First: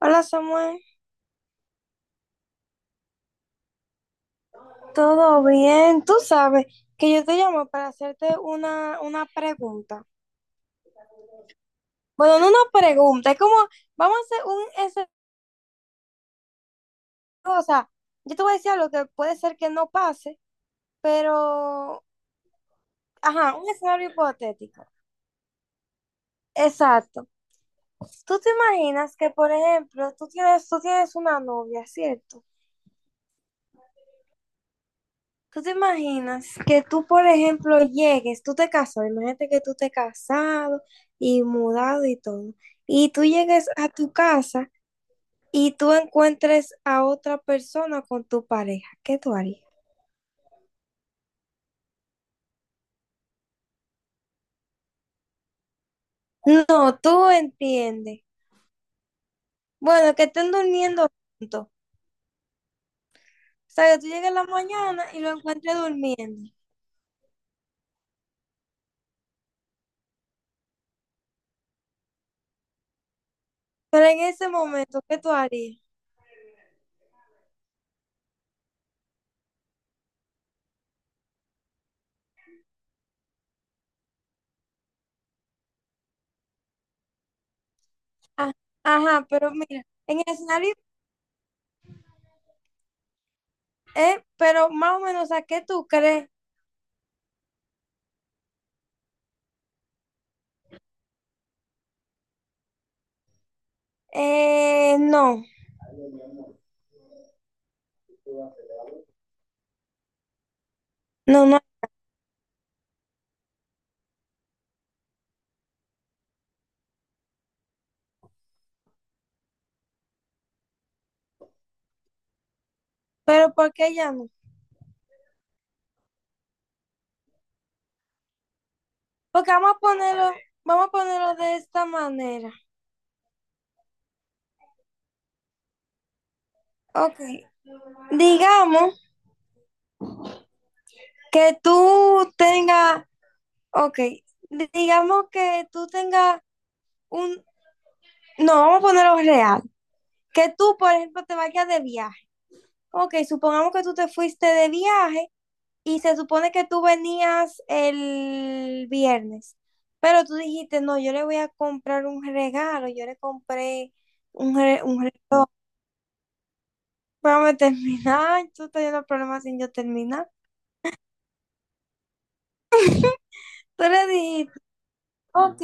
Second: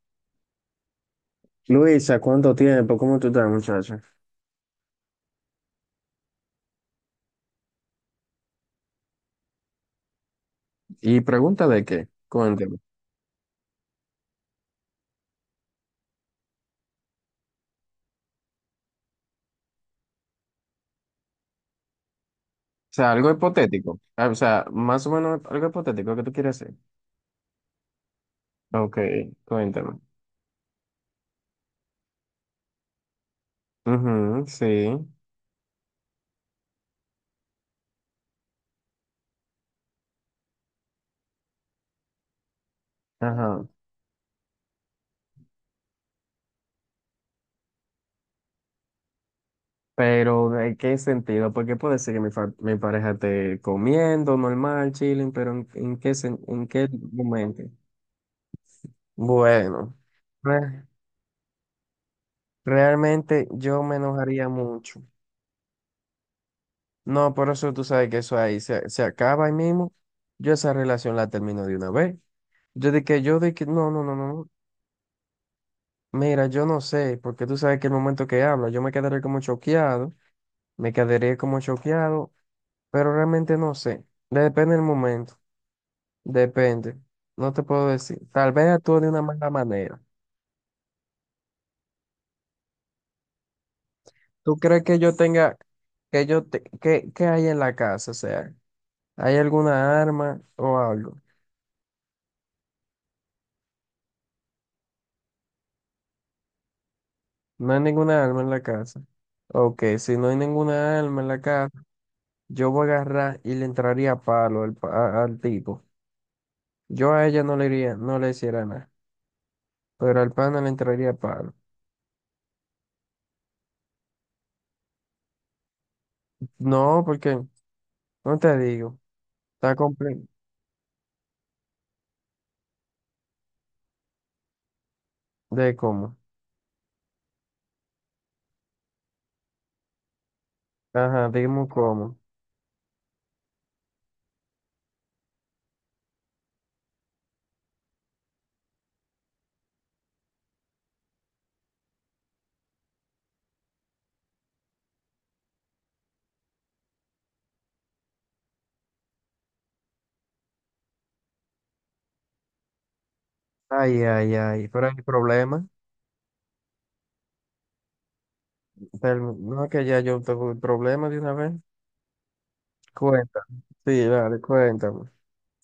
Hola Samuel, Luisa, ¿cuánto tiempo? ¿Cómo tú estás, muchacha? ¿todo bien? Tú sabes que yo te llamo para hacerte una pregunta. Y pregunta de qué, Bueno, no una cuéntame. O pregunta, es como, vamos a hacer un escenario, o sea, yo te voy a decir algo que puede ser que no pase, pero, sea, algo ajá, un hipotético. escenario Ah, o sea, hipotético. más o menos algo hipotético que tú quieres hacer. Exacto. Tú te Ok, imaginas que, por cuéntame. ejemplo, tú tienes una novia, ¿cierto? Ujú, sí. ¿Tú te imaginas que tú, por ejemplo, llegues, tú te casas, imagínate que tú te casado y mudado y todo, y tú Ajá. llegues a tu casa y tú encuentres a otra persona con tu pareja? ¿Qué tú harías? Pero, ¿de qué sentido? Porque puede ser que mi, mi pareja esté comiendo normal, chilling, pero en qué, en qué No, tú momento? entiendes. Bueno, Bueno, que estén re- durmiendo juntos. O realmente yo sea, me que tú llegues en la enojaría mucho. mañana y lo encuentres durmiendo. No, por eso tú sabes que eso ahí se, se acaba ahí mismo. Yo esa relación la termino de una vez. Yo de que, no, no, Pero no, en ese no. momento, ¿qué tú harías? Mira, yo no sé, porque tú sabes que el momento que habla, yo me quedaré como choqueado, me quedaré como choqueado, pero realmente no sé. Depende del momento, depende. No te puedo decir. Tal Ah, vez actúe de una ajá, mala pero mira, manera. en el escenario, ¿Tú pero crees más que o yo menos, ¿a tenga, qué tú que crees? yo, te, que hay en la casa? O sea, ¿hay alguna arma o algo? No. No hay ninguna alma en la casa. Ok, si no hay ninguna alma en la No, no, casa, yo voy a agarrar y le entraría a palo al, al tipo. Yo a ella no le iría, no le hiciera nada, pero al pana le entraría a palo. pero ¿por qué ya no? No, porque, no te digo, Porque está completo. Vamos a ponerlo de esta manera. ¿De cómo? Ok, digamos Ajá, que dime cómo. tú tengas, ok, digamos que tú tengas un, no, vamos a ponerlo real, que tú, por ejemplo, te vayas de viaje. Ok, supongamos que tú te fuiste de viaje y se supone que tú venías el viernes, pero tú dijiste, no, yo le voy a comprar un regalo, yo le compré Ay, ay, un, ay, pero hay un regalo. problema. Vamos a terminar. Tú estás yendo Pero problemas sin no, yo que ya yo terminar. tengo el problema de una vez. Cuenta. Tú Sí, le dale, dijiste, cuéntame. ok,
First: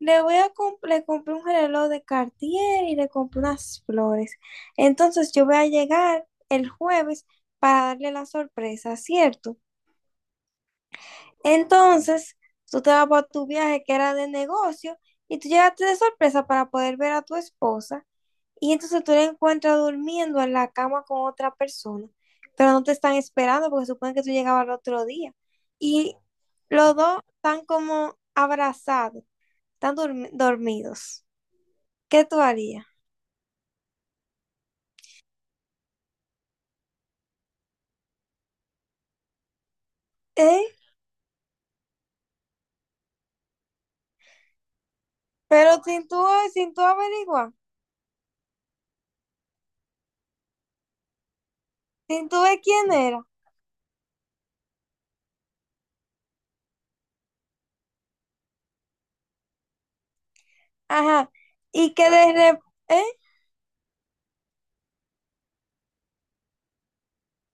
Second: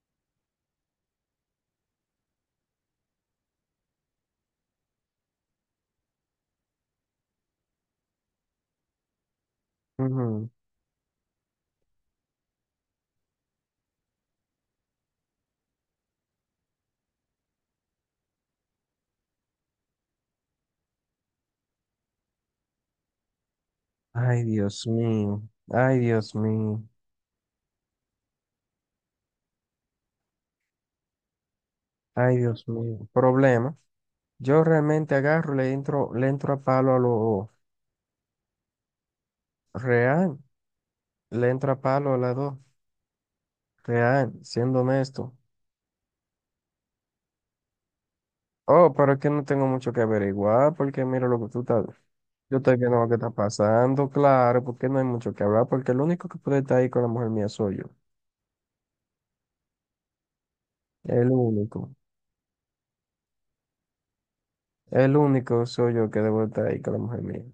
le compré un reloj de Cartier y le compré unas flores. Entonces yo voy a llegar el jueves para darle la sorpresa, ¿cierto? Ujú. Entonces tú te vas para tu viaje que era de negocio y tú llegaste de sorpresa para poder ver a tu esposa. Y entonces tú la encuentras durmiendo en la cama con otra persona, pero no te están esperando porque suponen que tú Ay, llegabas al Dios otro día. mío. Ay, Y Dios mío. los dos están como abrazados, están dormidos. ¿Qué Ay, tú Dios harías? mío. Problema. Yo realmente agarro, le entro a palo a lo real. ¿Eh? Le entro a palo a la dos. Real, siendo honesto. Pero sin tú, sin tú averiguar, Oh, pero es que no tengo mucho que averiguar, porque mira lo que tú estás. sin tú Yo ver estoy quién viendo lo que era. está pasando, claro, porque no hay mucho que hablar, porque el único que puede estar ahí con la mujer mía soy yo. El Ajá. único. Y que de repente, ¿eh? El único soy yo que debo estar ahí con la mujer mía.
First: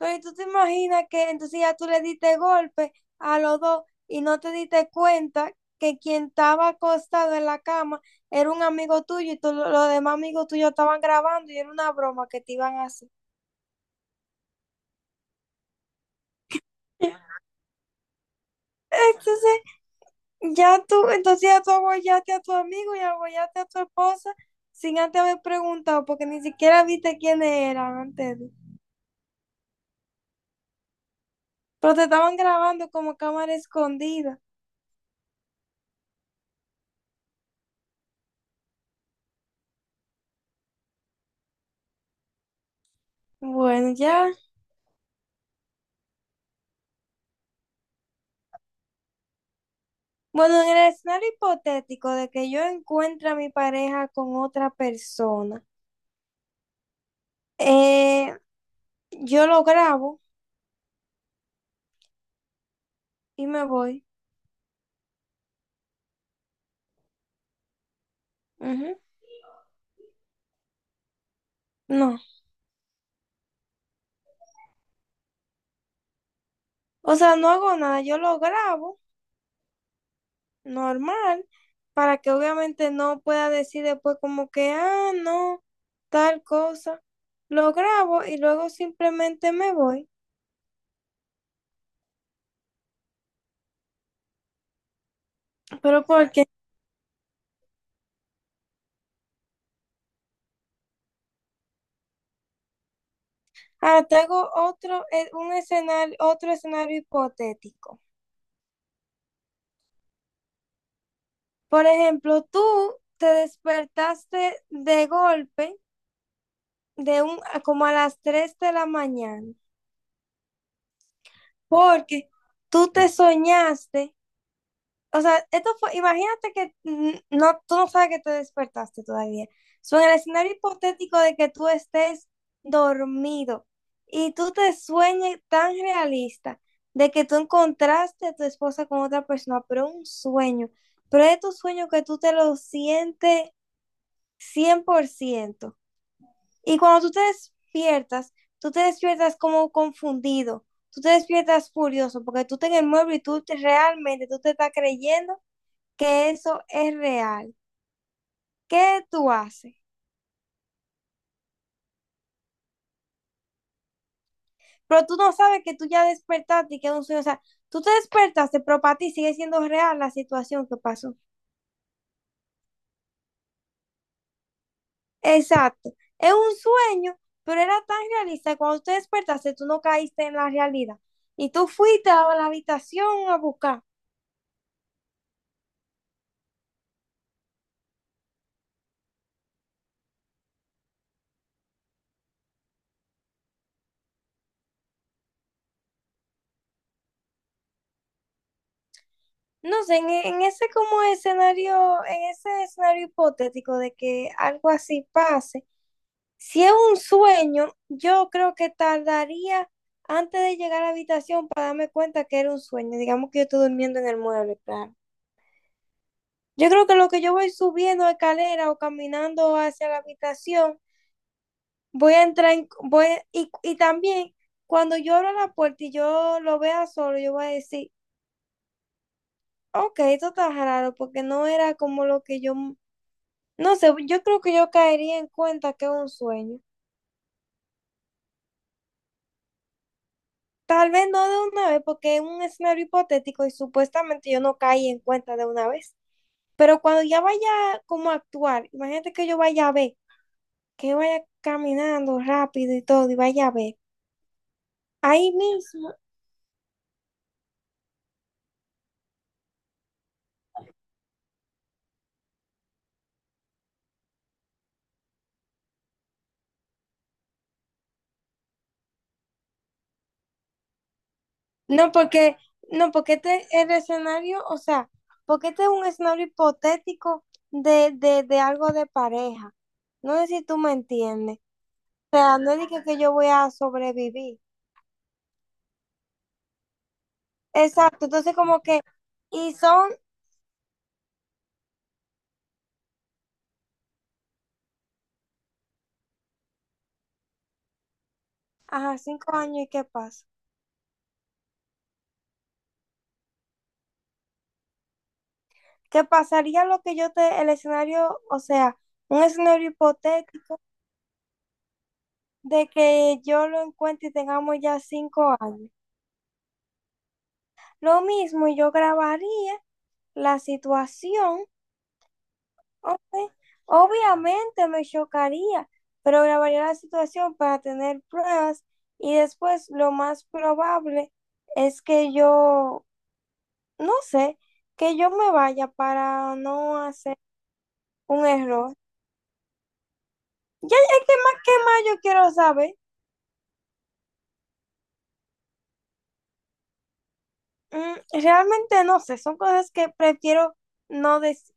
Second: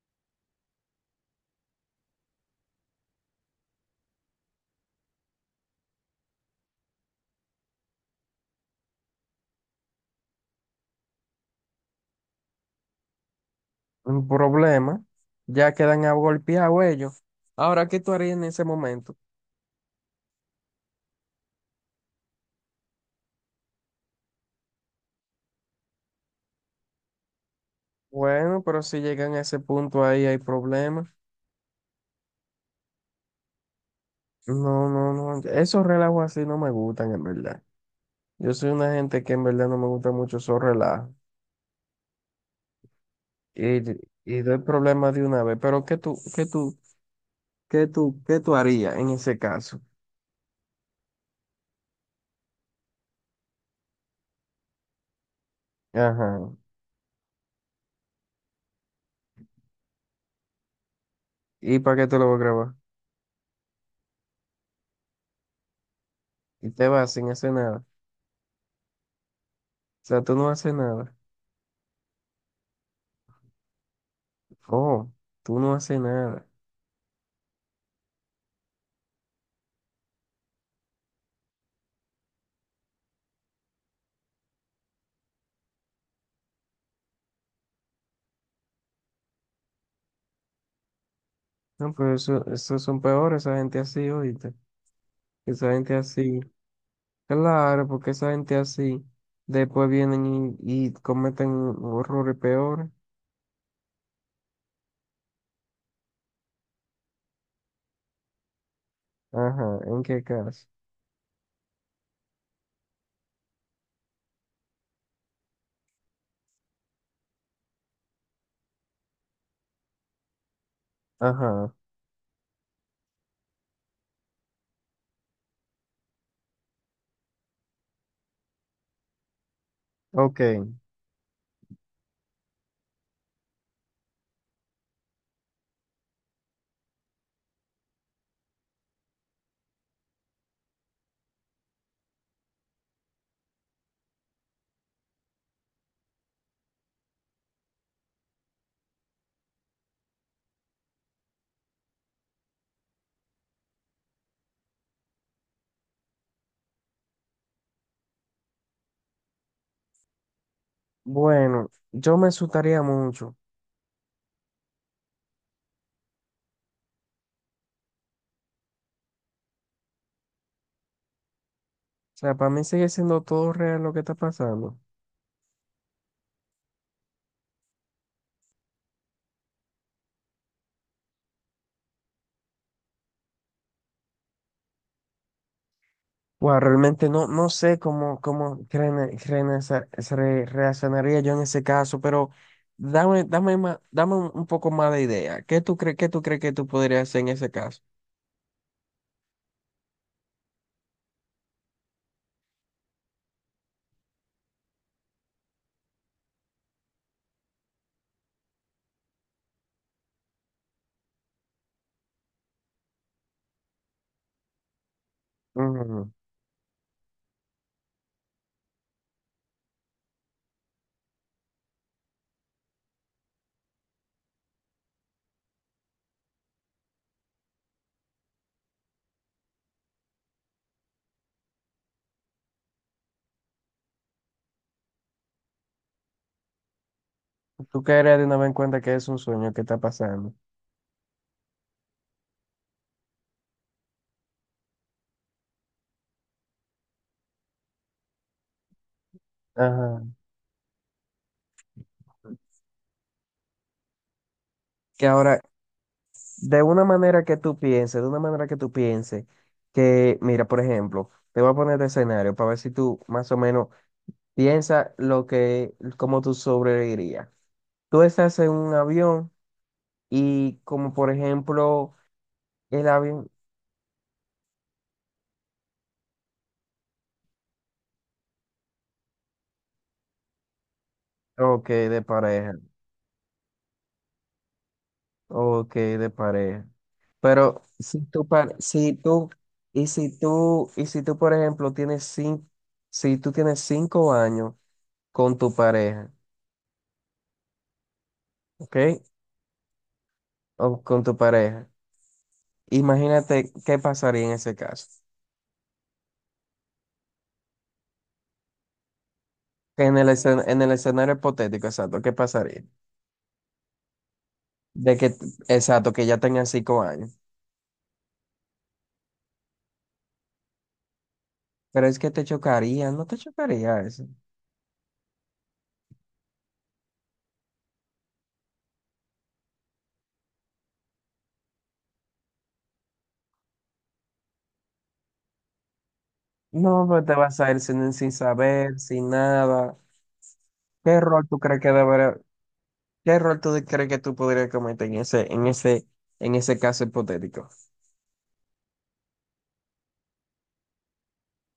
Entonces tú te imaginas que entonces ya tú le diste golpe a los dos y no te diste cuenta que quien estaba acostado en la cama era un amigo tuyo y los demás amigos tuyos estaban grabando y era una broma que te iban a hacer. Un problema. Ya quedan golpear ellos. Ahora, ¿qué tú harías en ese momento? Entonces entonces ya tú abollaste a tu amigo y abollaste a tu esposa sin antes haber preguntado porque ni siquiera viste quiénes eran antes de. Bueno, pero si llegan a ese punto ahí hay problemas. Pero te estaban grabando como cámara escondida. No, no, no. Esos relajos así no me gustan, en verdad. Yo soy una gente que en verdad no me gusta mucho esos relajos. Y, Bueno, ya. y doy problemas de una vez. Pero ¿qué tú harías en ese caso? Bueno, en el escenario hipotético de que yo encuentre a mi pareja con otra persona, Ajá. eh, yo lo grabo ¿Y para qué te lo voy a grabar? y me voy. Y te vas sin hacer nada. O Ujú. sea, tú no haces nada. No, Oh, tú no haces nada. o sea, no hago nada, yo lo grabo normal para que obviamente no pueda decir después como que, ah, no, tal cosa. Lo grabo y luego simplemente me voy. No, pero eso, esos son peores, esa gente así, oíste. Esa gente Pero así. porque, Claro, porque esa gente así después vienen y cometen horrores peores. ah, te hago otro, un escenario, otro escenario hipotético. Ajá, ¿en qué caso? Por ejemplo, tú te despertaste de golpe de un, como a las 3 de la mañana, Ajá, porque tú te soñaste, o sea, esto fue, imagínate que no, tú no sabes que te despertaste todavía. So, en el ok. escenario hipotético de que tú estés dormido y tú te sueñes tan realista de que tú encontraste a tu esposa con otra persona, pero un sueño, pero es tu sueño que tú te lo sientes 100%. Y cuando tú te despiertas como confundido, tú te despiertas furioso, porque tú estás en el mueble y realmente tú te estás creyendo que eso es real. ¿Qué tú haces? Bueno, yo me asustaría mucho. O Pero tú no sabes que tú ya despertaste y que es un sueño. O sea, tú te despertaste, pero para ti sigue siendo real la situación que pasó. sea, para mí sigue siendo todo real lo que está pasando. Exacto. Es un sueño, pero era tan realista que cuando tú te despertaste, tú no caíste en la realidad. Y tú fuiste a la habitación a buscar. Bueno, realmente no, no sé cómo, cómo creen- creen esa- se re- reaccionaría yo en ese caso, pero dame, dame un poco más de idea. ¿Qué tú crees que tú podrías hacer en ese caso? No sé, en ese como escenario, en ese escenario hipotético de que algo así pase, si es un sueño, yo creo que tardaría antes de llegar a la habitación para darme cuenta que era un sueño. Digamos que yo estoy durmiendo en el mueble, claro. Ujú. Yo creo que lo que yo voy subiendo escalera o caminando hacia la habitación, voy a entrar en, voy, y también cuando yo abra la puerta y yo lo vea solo, yo voy a decir, ok, esto está raro porque no era como lo que yo. No sé, yo creo que yo caería en cuenta que es un sueño. Tú caerías de una vez en cuenta que es un sueño que está pasando. Tal vez no de una vez, porque es un escenario hipotético y supuestamente yo no caí en cuenta de una vez. Pero cuando ya vaya como a actuar, imagínate que yo vaya a ver, Ajá. que yo vaya caminando rápido y todo, y vaya a ver. Que Ahí ahora, mismo. De una manera que tú pienses, que, mira, por ejemplo, te voy a poner de escenario para ver si tú más o menos piensas lo que, cómo tú sobrevivirías. Tú estás en un avión y como por No, ejemplo, porque, el no, porque avión, este es el escenario, o sea, porque este es un escenario hipotético de algo de pareja. No sé si tú me entiendes. ok, de O sea, pareja, no digo que yo voy a sobrevivir. ok, de pareja. Pero si Exacto, tú, entonces pa- como que, si tú, y y son, si tú, y si tú, por ejemplo, tienes cinco, si tú tienes 5 años con tu pareja, ajá, ¿ok? 5 años, ¿y qué pasa? O con tu pareja. Imagínate qué pasaría en ese caso. ¿Qué pasaría lo que yo te, el escenario, o sea, un escenario Que en el hipotético en el escenario hipotético, exacto, ¿qué pasaría? de que yo lo encuentre y tengamos ya De que, 5 años? exacto, que ya tengan 5 años. Lo mismo, yo grabaría la situación, Pero es que te chocaría, no te ok, chocaría eso. obviamente me chocaría, pero grabaría la situación para tener pruebas y después lo más probable es que yo no sé, que yo me vaya para no No, pues te hacer vas a ir sin, sin un error. saber, sin nada. Ya ¿Qué es rol tú que crees que más yo debería, quiero saber. qué rol tú crees que tú podrías cometer en ese, en ese, en ese caso hipotético? Mm, realmente no sé, son cosas que prefiero no decir.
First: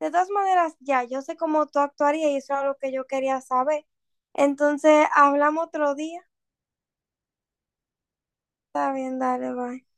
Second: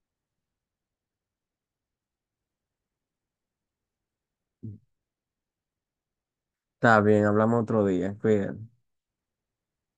De todas maneras, ya, yo sé cómo tú actuarías y eso era lo que yo quería saber. Entonces, hablamos otro día. Está bien, hablamos otro día, cuídate. Está bien, dale, bye.